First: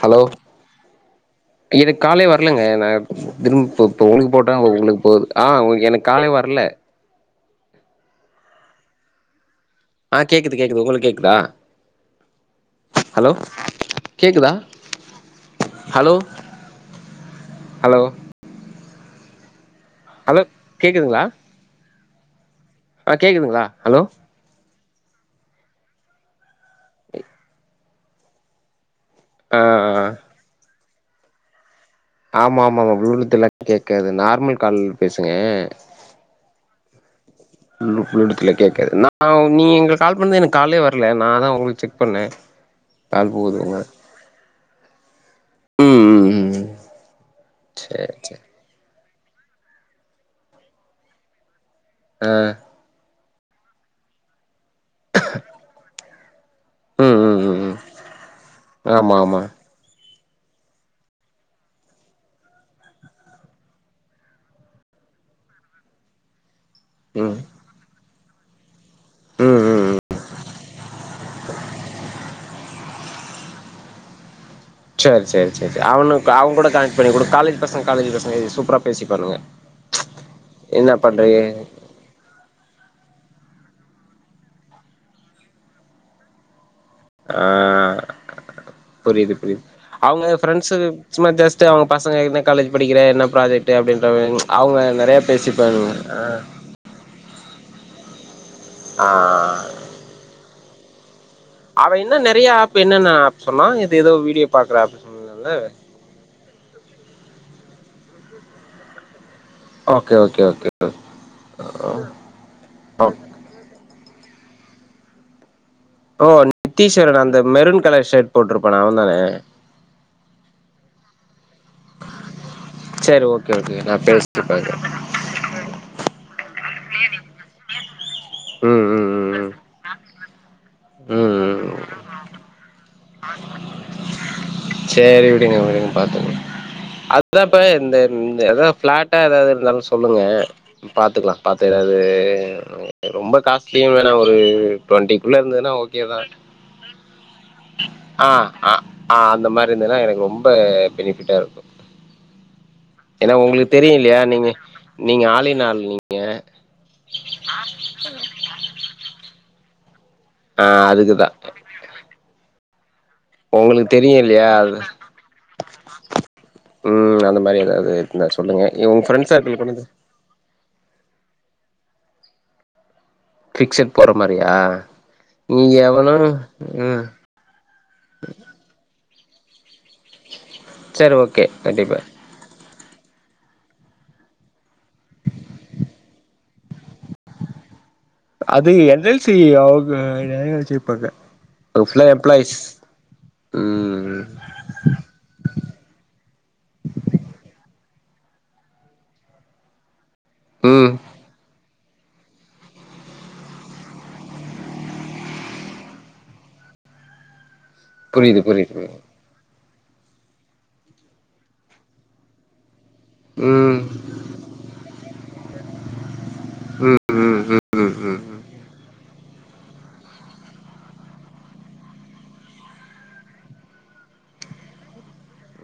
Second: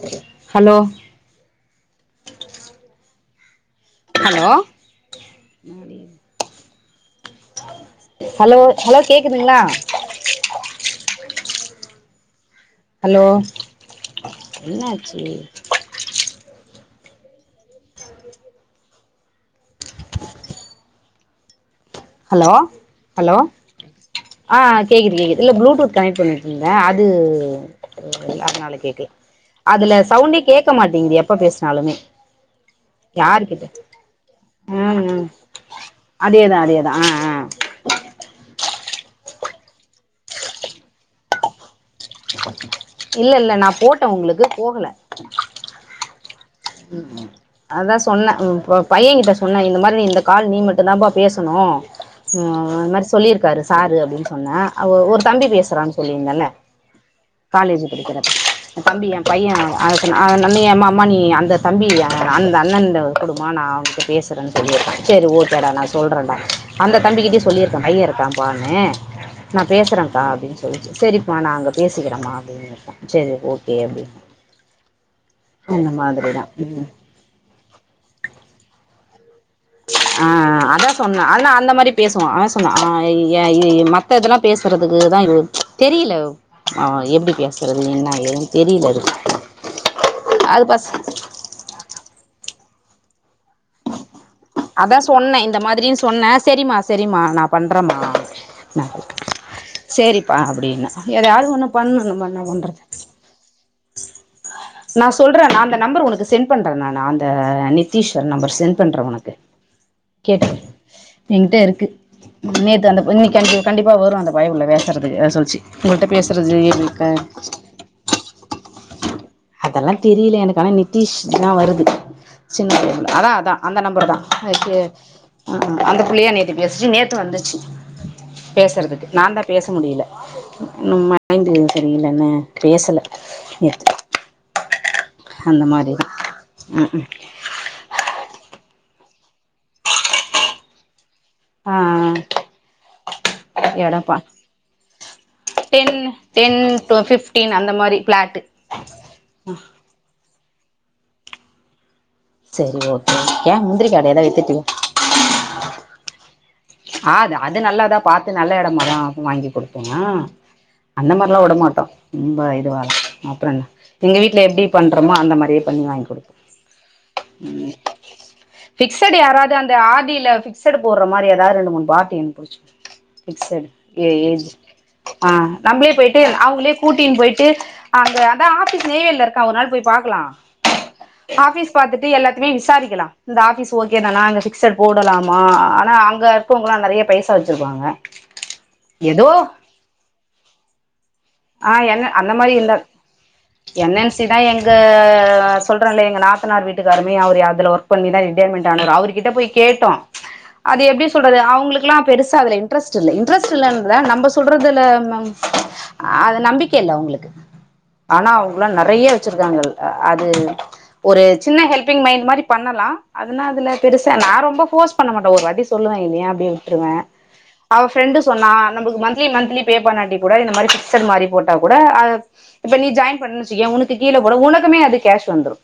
hello hello எனக்கு காலே வரலங்க நா திரும்போ இப்ப உங்களுக்கு ஹலோ போட்ட உங்களுக்கு போது ஆ உ எனக்கு காலே வர்ல ஹலோ ஹலோ கேக்குதுங்ளா ஆஹ்ன் கேக்குது கேக்குது உங்களுக்கு கேக்குதா ஹலோ கேக்குதா என்னாச்சு ஹலோ ஹலோ ஹலோ கேக்குதுங்களா ஹலோ ஆஹ் ஹலோ கேக்குதுங்களா ஹலோ ஆ கேக்குது கேக்குது இல்ல ப்ளூடூத் கனெக்ட் பண்ணிட்ருந்தேன் அது அதனால கேக்கல ஆ அதுல சவுண்டே கேக் கமாட்டேங்கிது எப்ப பேசு ஆமா ஆமாங்க ப்ளூடூத் இல்லாட்டி கேக்காது நார்மல் கால் பேசுங்க ஆஹ் ஆஹ் நான் நீங்க இங்க கால் பண்ணது எனக்கு காலே வரல நான் அதான் உங்களுக்கு செக் பண்ணே இல்ல கால் இல்ல போகுது நான் போட்டேன் உங்களுக்கு போகல உம் உம் உம் அதான் சொன்னேன் ம் போ பையன்கிட்ட சொன்னேன் இந்த மாரி நீ இந்த கால் நீ மட்டும் தான்ப்பா பேசணு ம் ஆ அவன் ஒரு மாரி சொல்லியிருக்காரு சாரு அப்டின்னு சொன்னே அவ ஒரு தம்பி பேசுறான்ச்சு சொல்லிருந்தல்ல ம் ம் ம் ம் காலேஜு படிக்கிறப்ப அந்த தம்பி ஆமா என் ஆமா பையன் ஆஹ் நம்ம யேமா அம்மா நீ அந்த தம்பி அந்த அண்ணன்ட குடுமா நான் அவுங்கட்ட பேசுறேன்னு சொல்லிக்கான் சேரி ஓகேடா நான் சொல்றன்டா அந்த ம் தம்பிக்கிட்டயே சொல்லிருக்கான் பையன் இருக்கான் வான்னு ம் நான் ம் பேசுறன்க்கா அப்டின்னு சொல்லுச்சு சேரி மா நான் அங்க பேசிக்கிறேம்மா அப்டின்னுட்டான் சேரி ஓகே அப்டின்னு சேர் சேர் சேரி அந்த அவனுக்கு மாதிரிதா அவுங் ககூட ம் கனெக்ட் பண்ணி கூட காலஜ் பசங்க காலேஜ் பசங்க சூப்பரா பேசிப்பானுங்க ஆஹ் என்ன அதான் சொன்னேன் பண்றீங்க ஆனா அந்த மாதிரி பேசுவான் அவே சொன்ன ஆ் ஏ மத்த இதெல்லாம் பேசுறதுக்குதான் தெரியல ஆஹ் தெரில அது புரியுது புரியுது அவங்க அது ப்ரண்ட்ஸு பஸ் சும்மா ஜஸ்ட் அவங்க பசங்க காலேஜ் படிக்கிற என்னப்ராஜக்டு அப்படின்றாங்க அதான் சொன்னேன் இந்த மாதிரின்னு சொன்னே செரிமா செரிமா நா பன்றம்மா நாங்க ஆ செரிப்பா அப்டினு அவ என்ன நெறைய ஆப் என்னன்ன ஆப் சொன்னா ஏதோ வீடியோ பாக்குற ஆப் நான் சொல்றேன் சொன்னல்ல நா அந்த நம்பர் உனக்கு சென்ட் பண்றேன் நானு நான் அந்த நித் நித்திஷ் சார் நம்பர் சென்ட் பண்றேன் உனக்கு ஓகே ஓகே கேட்டீங் ஓகே என்கிட்ட இருக்கு நேத்து அந்த இன்னக்கி வந்து கண்டிப் இப்ப வரும் அந்த பயபுல பேசறதுக்கு அதா சொல்ச்சு உங்கள்ட்ட ஓ பேசுறது க நித்தீஸ்வரன் அந்த மெருன் கலர் ஷர்ட் போட்டிருப்பானே அவன் தானே அதெல்லாம் தெரியல எனக்கு ஆனா நித்தீஷ் னா வருது சின்ன [unintelligible] சேரி அதான் ஓகே அதான் ஓகே அந்த நான் நம்பர் தான் பேசிட்டு அதுக்கு பாக்குறே ஆஹ் அந்த புள்ளையா நேத் [unintelligible] நேத்து வந்துச்சு ம் பேசுறதுக்கு ம் நான் ம் தான் பேச முடில இன்னும் ம் மையின்டு ம் ம் சரியில்லனு பேசல எ சேரி விடுங்க விடுங்க பாத்துக்கலா ம் ம் அதுதான் இப்ப இந்த இந்த அதா ஃபிளாட் [unintelligible] இருந்தாலும் சொல்லுங்க பாத்துக்கலாம் பாத்து ஆ எதாவது ரொம்ப காஸ்ட்லியும் வேணா எடப்பா ஒரு டுவெண்டிக்குள்ள இருந்ததுன்னா டென் ஓகேதான் டென் டு ஃபிஃப்டீன் அந்த மாரி பிளாட்டு ஆஹ் அஹ் ஆஹ் அந்த மாரி இருந்ததுன்னா எனக்கு ரொம்ப பெனிஃபிட்டா இருக்கும் சரி ஓகே ஏன்னா ஏன் உங்களுக்கு முந்திரி தெரியு இல்லயா கடையெல்லாம் நீங்க வித்துட்டியா நீங்க ஆளினால் நீங்க ஆ அ அது நல்லாதான் பாத்து நல்ல எடமா தான் வாங்கி குடு ப்பே நா ஆ அந்த அதுக்குதா மாரிலா வுடமாட்டோ ரொம்ப இதுவா அப்றோ என்ன உங்களுக்கு எங்க தெரியு வீட்ல இல்லையா எப்டி அது பண்றோமோ அந்த மாரியே பண்ணி வாங்கி குடுப் ம் அந்த மாரி எதாவது இருந்தா சொல்லுங்க உங்க ஃப்ரெண்ஸ் சர்க்கிள் கூட இது ஃபிக்சட் போடற மாரி அது [unintelligible] ரெண்டு மூணு பாட்டி எனக் புடிச்சு ஃபிக்சட் ஃபிக்ஸட் போட்ற ஏஜ் மாரியா அ நீங்க நம்ளே எவனு போய்ட்டு அவங்ளே ம் கூட்டின்னு போய்ட்டு அங்க அத ஆபிஸ் நெய்வேலில இருக் அ ஒரு நாள் போய் பாக்கலா சரி ஓகே ஆபிஸ் கண்டிப்பா பாத்துட்டு எல்லாத்திலு விசாரி க்லா இந்த ஆபிஸ் ஓகேனால இங்க ஃபிக்சட் போடலாமா ஆனா அங் எல்லார்க்கு உங்கள மாறியே பைச வெச்சிருப்பாங்க அது என் எல் ஏதோ சி அவங்க நெறைய வச்சிருப்பாங்க அ அது ஃபுல்லா என்ன அந்த மாரி எம்ப்ளாயிஸ் இந்த என் எல் ம் சி எங்க சொல்ராங்க எங்க நாத்தனார் வீட்டுக்கருமே அவரு அதுல ஓர் பண்ணிதா ரிடையர்மெண்ட் ஆனரு அவர்கிட்ட போய் கேட்டோ அது ம் எப்டி அவங்களுக்குல்லா பெருசா அதுல இன்ட்ரெஸ்ட் இல்ல இன்ட்ரெஸ்ட் இல்லனா நம்ம சொல்றதுல நம் அ நம்பிக்க இல்ல அவங்களுக்கு ஆனா புரியுது அவங்கல்லா புரியுது நெறைய வெச்சிருக்காங்கள் அது ஒரு சின்ன ஹெல்பிங் மைண்ட் மாரி பண்ணலா அதுனா அதுல ம் பெருசா நா ரொம்போ ஃபோர்ஸ் பண்ண மாட்டே ஒரு வாட்டி சொ சொல்வ இல்லயா அப்டியே விட்டுருவே ம் ம் ம் அவ ம் ஃபிரெண்டு ம் சொன்னா நமளுக் மண்த்திலி மண்த்திலி பே பண்ணாடி கூட இந்த மாரி ஃபிக்சட் மாரி போட்ட கூட அது இப்போ நீ ஜோயின் பண்ணிச்சு எ உனக்கு கீழ போடு உனக்குமே அது கேஷ் வந்துரோ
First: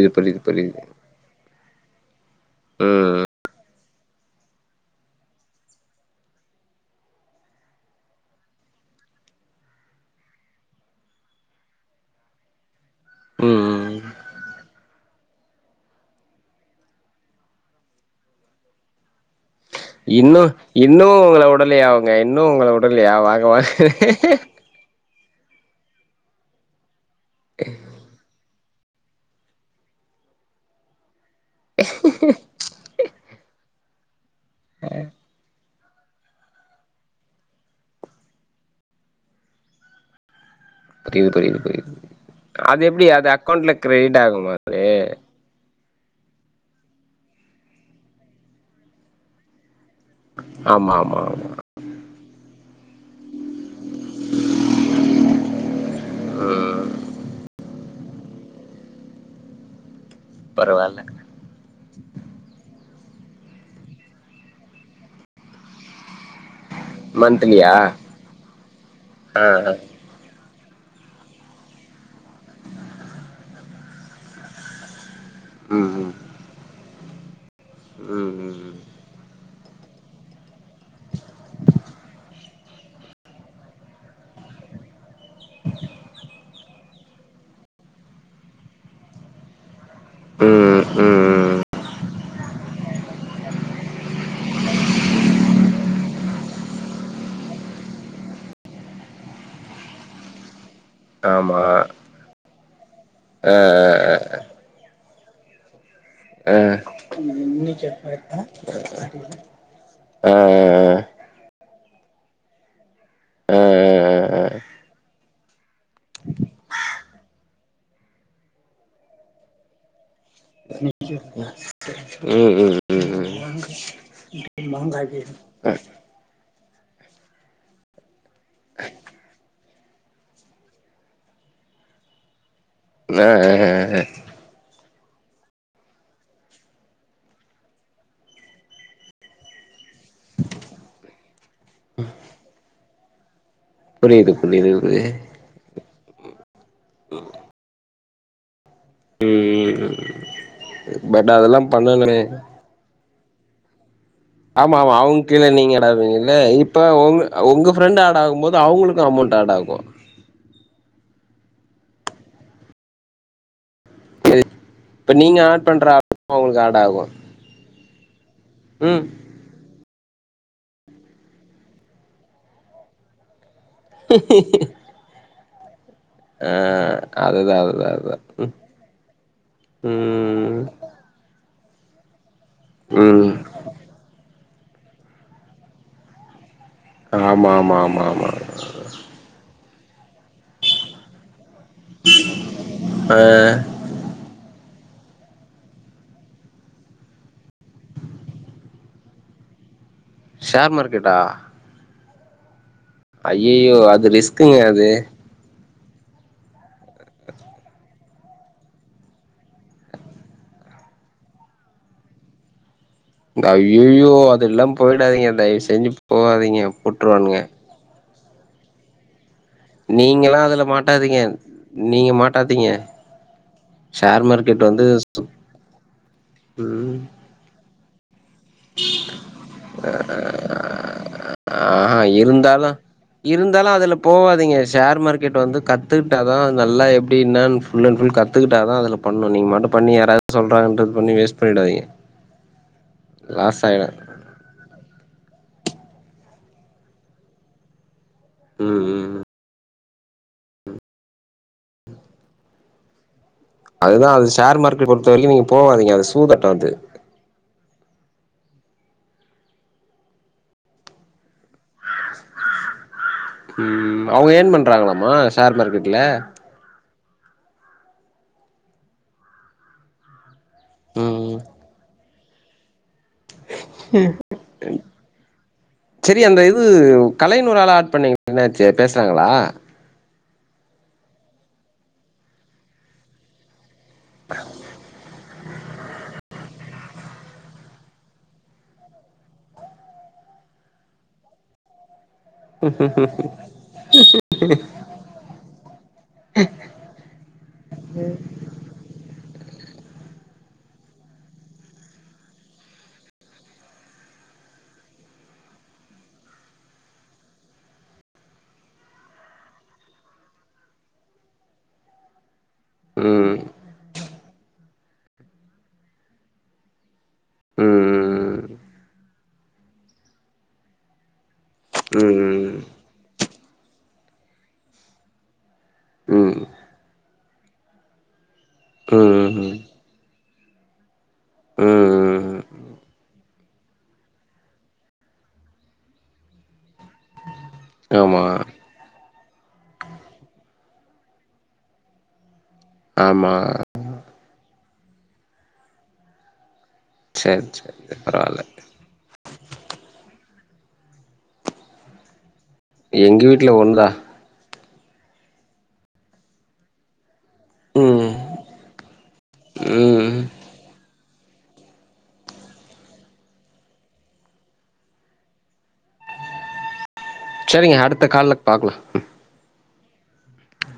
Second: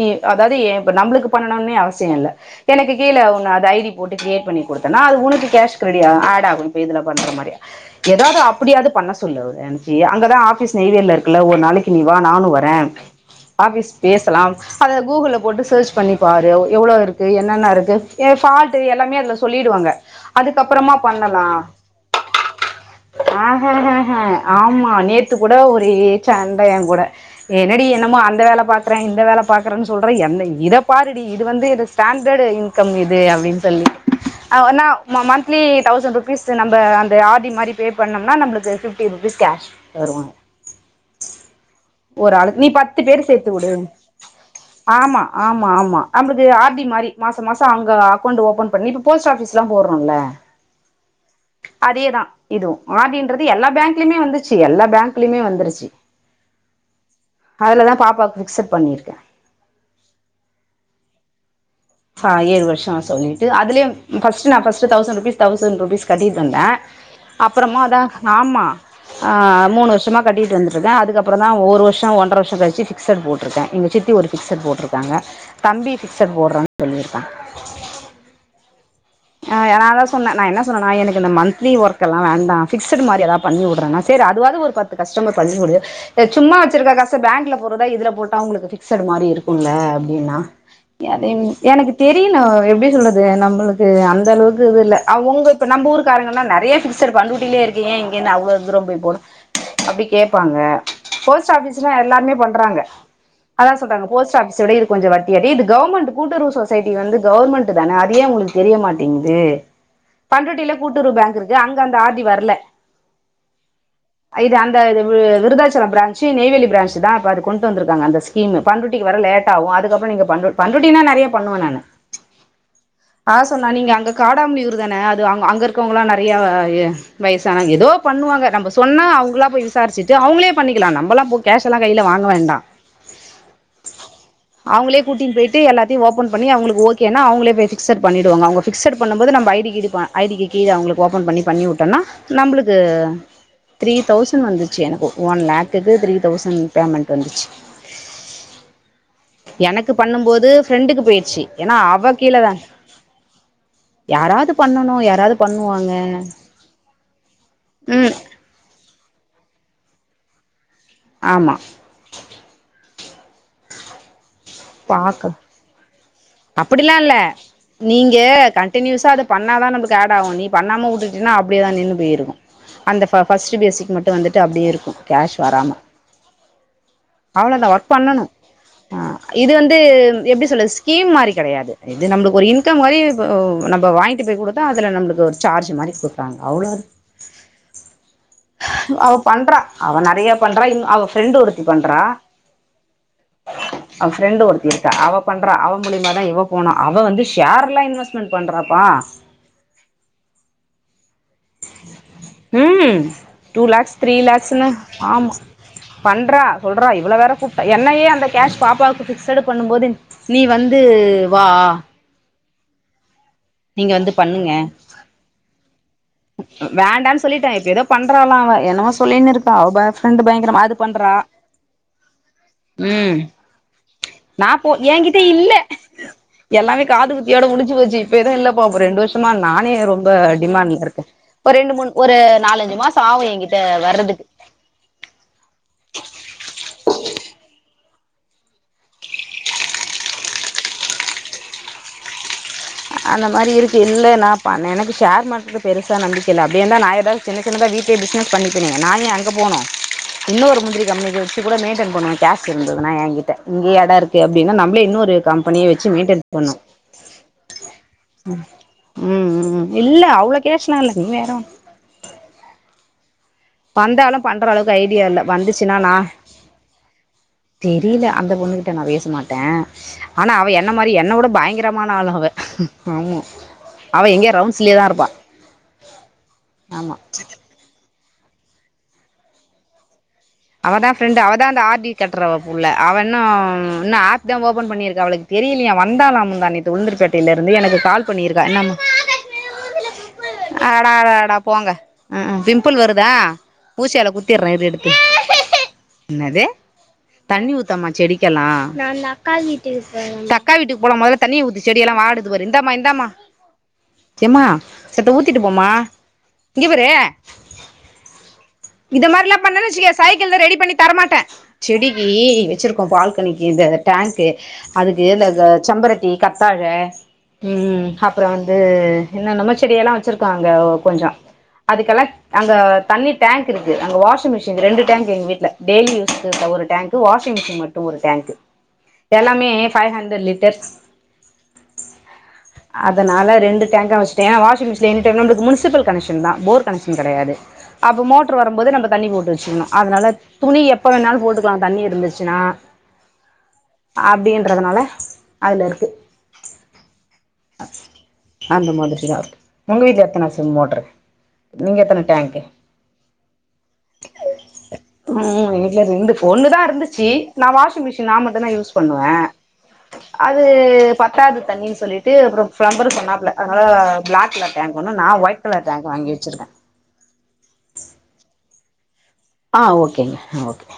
சீ புரியுது அதாது எ புரியுது இப் நம்ளுக்கு பண [unintelligible] அவசியோ இல்ல எனக்கு ம் கீழே ஒன்னு அது ஐடி போட்டு கிரியேட் பண்ணி குடுத்தானா உனக்கு கேஷ் கிரெடி அட் ஆகு இப்போ இதுல பாக்குற மாரி எதாது அப்டி அது பண்ண சொல்லு ஒரு என்ட்ரி அங்க தா ஆபீஸ் நெய்வேலில இருக்குல ஓர் நாளைக்கு நீ வா நானும் வரே ம் ஆபிஸ் ம் பேசலா அது கூகுள் ல போட்டு சர்ச் பண்ணி பாரு எவ்ளோ இருக்கு என்னென்ன இருக்கு எ ஃபால்ட் டு எல்லாமே அதுல சொல்லிடுவாங்க இன்னு அதுக்கப்புறமா இன்னு பண்ணலா உங்கள உடலைய அவுங்க இன்னு உங்க உடலைய வாங்க வாங்க ஆஹஹஹ ஆமா நேத்து கூட ஒரே சண்ட ஏன் கூட என்னடி என்னமோ அந்த வேல பாக் றே இந்த வேல பாக்குற சொல்றே எந்த இத பாரு இது வந்து இந்த ஸ்டாண்டர்டு இன்கம் இது அப்டின்னு சொல்லி அவனா மந்த்லி தௌசண் ருபீஸ்து நம்ம அந்த ஆர் டி மாரி பே பண்ணம்னா நம்ளுக்கு பிப்டி ருபீஸ் கேஷ் தருவாங்க புரியுது புரியுது புரியுது ஒரு ஆளுக்கு நீ அது பத்து எப்டி பேர் அது சேத்து விடு அக்கோண்ட்ல கிரயிட் ஆகுமா அது அம்பது ஆர் டி மாரி மாச மாசம் அங்க அக்கௌன்டு ஓபன் பண்ணி இப்ப போஸ்ட் ஆபீஸ்லா போறோ ம்ல ஆமா ஆமா ஆமா அதேதான் இதும் ஆர்டின்றது எல்லா பேங்க்லியுமே வந்துச்சு எல்லா பேங்க்லியுமே வந்துருச்சு அதுலதா பாப்பாக் விக்சட் பண்ணிருக்கன் பரவால்ல ஃபா ஏழு வர்ஷம் சொல்லிட்டு அதுலயும் ஃபஸ்டு நா first thousand rupees thousand rupees கட்டிட் வந்தே மந்த்லியா அப்பறமா தா ஆமா ஆ மூணு வர்ஷமா கட்டிட்டு வந்துருக் ரு தா அதுக்கு அப்புறோ தா ஓர் வர்ஷம் ஒன்ற வர்ஷம் கழிச்சி ஃபிக்சட் போட்ருக்கன் எங்க சித்தி ஒரு ஃபிக்சட் போட்ருக்காங்க தம்பி ஃபிக்சட் போட்றான் [unintelligible] ம் ம் ம் அ யநா தா சொன்னே நா என்ன சொன்னன்னா எனக்கு இந்த மந்த்லி ஒர்க்கெல்லா வேண்டா ஃப்ஸடு மாரி எதா பண்ணி உட்றனா சேரி அதுவாது ஒரு பத்து கஸ்டமர் பண்ணி உடு எ சும்மா வெச்சிருக்க கஸ் த்த பேங்க்ல போட்றதா இதுல போட்டா உங்களுக்கு ஃபிக்சடு மாரி இருக்குல்ல ஈன்னா ம் ம் ம் எதைம் ம் எனக்கு தெரியுனு எப்டி சொல்றது நம்புளுக் து அந்த அளவுக்கு இதுல்ல அவுங்க இப்ப நம்பு ஊருக்காரங்கன்னா நறைய ஃபிக்ஸடு பண்டுட்டிலேருக்கு ஏ இங்கேந்து அவ்ளோ தூரம் போய் போடு அப்டி கேப்பாங்க போஸ்ட் ஆமா ஆஃபிஸ்னா எல்லாமே பண் ட்றாங்க ஆ அதான் சொல்றாங்க ஆ போஸ்ட் ஆஃபிஸ் ச்சோட இது கொஞ்ச வட்டியாட் ஏ இது கௌமண்ட் கூட்டுறவு ஆ ஆ சொசைட்டி வந்து கௌர்மண் ட்டு தான அது ஏ உங்ளுக் தெரிய மாட்டீங் து ஆ பண்ருட்டில கூட்டுறவு பேங்க்கு இருக்கு அங்க அந்த ஆர் டி வர்ல ஆ அ இது அந்த வி விருதாச்சலம் ப்ரான்சு நெய்வேலி ப்ரான்சு தான் ப்ப அத கொண்ட்டு வந்துருக்காங்க அந்த ஸ்கீமு பண்ருட்டிக்கு வர லேட்டாவும் அதுக்கபுறம் நீங்க பண்ருட் பண்ருட்டினா நறைய பண்ணுவன் நானு ம் ம் ம் ஆ சொன்னா நீங்க அங்க காடாமனியூர் தான அது அங்க அங்க இருக்கவங்கல்லா நறைய அ ய வயசான எதோ பண்ணுவாங்க நம்ப சொன்னா அவுங்களா போய் விசாரிச்சுட்டு அவுங்ளே பண்ணிக்கலா நம்பல்லா போ கேக்லா கைல வாங்க வேண்டா ம் ஆ அவுங்களே கூட்டின் பெய்ட்டு எல்லாத்தியு ஓப்பன் பண்ணி அவுங்குளுக்கு ஓகேனா அவுங்ளே பேசிக்சர் பண்ணிடுவாங்க அவுங்க பிக்ஸடு பண்ணம்போது நம்ப ஐ டி கி டி ப ஐ டி கி கீழ அவுங்குளுக்கு ஓப்பன் பண்ணி பண்ணி உட்டன்னா நம்புளுக்கு த்ரீ புரியுது தௌசண் புரியுது வந்துச்சு புரியுது எனக்கு ஒன் லே ட்டுக்கு த்ரீ தௌசண் பேமண்ட் வந்துருச்சு எனக்கு பண்ணும்போது ஃப்ரெண்டுக்கு பட் போயிர்ச்சி அதெல்லா ஏன்னா அவ பண்ணணுமே கீழ தான் ஆமா ஆமா அவுங் யாராவது கீழ நீங்க பண்ணுவாங்க ஆடாவீங்கல்ல இப்ப உங் உங்க ஃப்ரெண்டு ம் ஆடாகும் போது அவுங்குளுக் கு அமௌண்ட் ஆடாகு ஆமா ப்ப பாக்க நீங்க ஆட் பண்ற [inaudible] அவுங்ளுக்கு ஏடு அப்படிலா ஆகு இல்ல நீங்க ம் கண்டின்யூசா அது பண்ணாதா நமக்கு ஆ டாவு நீ பண்ணாம உட்டுட்டீனா அப்டியே தா நின்னு போய்ருக்கு அந்த ஃப ஃபஸ் டு பேசிக் மட்டு வந்துட்டு அப்டியே இருக்கு கேஷ் வராம ஆ அதுதா அவ்ளோதா அதுதா ஒர்க் அதா பண்ணணு ம் ஆ இது வந்து எப்டி சொல்ல ஸ்கீம் மாரி கடையாது இது நம்ப்ளுக் ஒரு இன்கம் மாரி இப்போ ம் நம்ப வாய்ன்ட்டு போய் குடு த்தா அதுல நம்ளுக்கு ஒரு சார்ஜ் மாரி குடுக்றாங் அவ்ளோ ஆமா ஆமா ஆமா ஆமா அவ பண்றா அவ நறையாப் பண்றா இன் அவ ஃப்ரெண்டு ஒருத்தி பண்றா ஆ ரெண்டு ஒருத்தி இருக்கா அவ பண்றா அவ மூலியமா தா இவ போனா அவ வந்து ஷேர்லா இன்வெஸ்மென்ட் பண்றாப்பா ஷேர் மார் க்கெட்டா ம் டூ லேக்ஸ் அது த்ரீ ரிஸ்க்குங்க லைக்ஸுனு அது ஆமா பண்றா சொல்றா இவள வேற கூப்ட்டா என்னயே அந்த கேஷ் பாப்பாவ்க்கு ஃபிக்ஸட் பண்ணும் போது நீ வந்து வா த நீங்க அய்யயோ அதெல்லா போய்டாதீங்க தயவு செஞ்சு போகாதீங்க வேண்டான் போட்ருவானுங்க சொல்லிட்ட இப்ப ஏதோ பண்றாலா அவ என்னமோ சொல்லின் இருக் கா அவ பாய் ஃப்ரெண்டு நீங்கல்லா பயங்கரமா அதுல அது பண்றா மாட்டாதீங்க நீங்க மாட்டாதீங்க ம் ஷேர் நா மார்க்கெட் போ வந்து ஏங்கிட்ட இல்ல எல்லாமே ம் காது குத்தியோட முடிஞ்சு போச்சு இப்ப எது இல்லப்பா இப்ப ரெண்டு வர்ஷமா நானே ரொம்ப டிமாண்ட்ல இருக் ஆ இருந்தாலு ஆவு என்கிட்ட இருந்தாலு அதுல வர்றதுக்கு போவாதீங்க ஷேர் மார்க்கெட் வந்து கத் த்துக்ட்டாதா நல்லா எப்டி என்னன் ஃபுல் அண் ஃபுல் கத்துக்கிட்டா தா அதுல பண்ணு நீ மாட்டு பண்ணி யாராவது சொல்றாங்கன்றத் பண்ணி வேஸ்ட் பண்ணிடாதீங்க அந்த மாரி லாஸ் இருக்கு ஆயிடு இல்ல நா பன் எனக்கு ஷேர் மார்க்கெட் பெருசா நம்பிக்க இல்ல அப்டியே இருந்தா நா ஏதாது சின்ன சின்னதா வீட் லே பிஸ்னஸ் பண்ணிப்பேனே ம் நா ஏ ம் அங்க போணு இன்னொரு முந்திரி கம்பனிக்கு வச்சு கூட மெய்ன்டென் பண்ணுவோ கேஸ் இருந்ததுனா என்கிட்ட இங்கேயே இடம் அதுதா இருக்குது அது அப்படின்னா ஷேர் நம்மளே மார்க்கெட் பொறுத்த இன்னொரு வரைக்கு நீங்க கம்பெனியை போவாதீங்க அது சூதாட்டோ அது ம் ம் ம் ம் இல்ல அவ்ளோ கேஸ்லா இல்ல நீ வேறோ ம் வந்தாலும் அவங்க பண்ற ஏர்ன் அளவுக்கு ஐடியா பண்றாங்களாமா இல்ல ஷேர் வந்துச்சுன்னா நா மார்க்கெட்ல தெரில அந்த பொண்ணு கிட்ட நா பேச மாட்டே ஆனா அவ எ ன்ன மாரி என்ன விட பயங்கரமான ஆளு அவ ம் தான் இருப்பாள் செரி அந்த இது ஆமாம் கலை னு ஒரு ஆள ஆட் பண்ணீங்க என்னாச்சு பேசுனாங்களா அவதா ஃப்ரெண்டு் அவதா அந்த ஆர் டி கட்டுறவ புள்ள அவ இன்னும் இன்னா ஆப் தா ஓபன் பண்ணிருக்கு அவளுக்கு தெரிலியா வந்தாலா முந்தா நேத்து உளுந்தூர் பேட்டையில இருந்து எனக்கு கால் பண்ணியிருக்கா ம் ம் பிம்பிள் வருதா ஊசியால குத்திட்றே இரு எடுத்து என்னது தண்ணி ஊத்தம்மா செடிக்கேல்லா தக்கா வீட்டுக்கு போலாம் மொதல தண்ணிய ஊத்து செடியெல்லாம் வாடுது ஊத்தட்டு போரு மாண்ண சைக்கிள ரெடி பண்ணி தரமாட்டேன் செடிக்கு வச்சிருக்கோம் ம் பால்கனிக்கு இந்த டேங்க்கு அதுக்கு இந்த செம்பரத்தி கத்தாழை ம் அப்புறம் வந்து என்ன நம்ம செடியெல்லாம் வச்சிருக்காங்க கொஞ்சம் அதுக்கெல்லாம் அங்க ம் தண்ணிர் டேங்க் இருக்கு அங்க வாஷிங்மெஷின் ரெண்டு டேங்க எங்க வீட்டுல டெயலி ூ [unintelligible] ஸ் ம் இரு ஒரு டேங்கு வாஷ் ச்சி மட்டும் ஒரு டேங்க்கு எல்லாமே ம் ம் ஃபைவ் ஹண்ட்ரட் லிட டெக்ஸ் ம் [unintelligible] அதனால ரெண்டு டேங்க்கா வச்சுட்டேன் வாஷி்ங்மெஷின் எங்கிட்ட இன்னொன்னு இருக்கு முனிசிபல் கனெக்ஷன் தான் போர் கனெக்ஷன் கிடையாது அப்ப ஆமா மோட்டர் வரும்போது நம்ம தண்ணி போட்டு வச்சு [unintelligible] அதுனால துணி எப்போ வேணாலும் போட்டுக்கலா தண்ணி இருந்துச்சுன்னா ஆமா அப்டின்றதுனால அதுல இருக்கு சேர் சேர் பரவால்ல அந்த மாதிரி தான் இருக்கு உங்க வீட்ல எத்தன ச மோட்ரு நீங்க எத்தன டேங்க்கு எங்க வீட்ல ஒண்ணுதா ம் ம் வீட்ல ரெண்டு ஃபோனுதா இருந்துச்சு நா வாஷிங் ம் மிஷின் நா மட்டுதா யூஸ் பண்ணுவ ம் அது பத்தாத் தண்ணிண் சொல்லிட் டு அப்பறொ ஃப்ளம்பரு சொன்னாப்புல அதுனால ப்ளாக் கலர் டேங்க் ஒன்னு நா ஒயிட் கலர் டேங்க் வாங்கி வச்சிருக்க சரிங்க அடுத்த கால்ல பாக்கலா ஆ ஓகேங்க அ ஓகே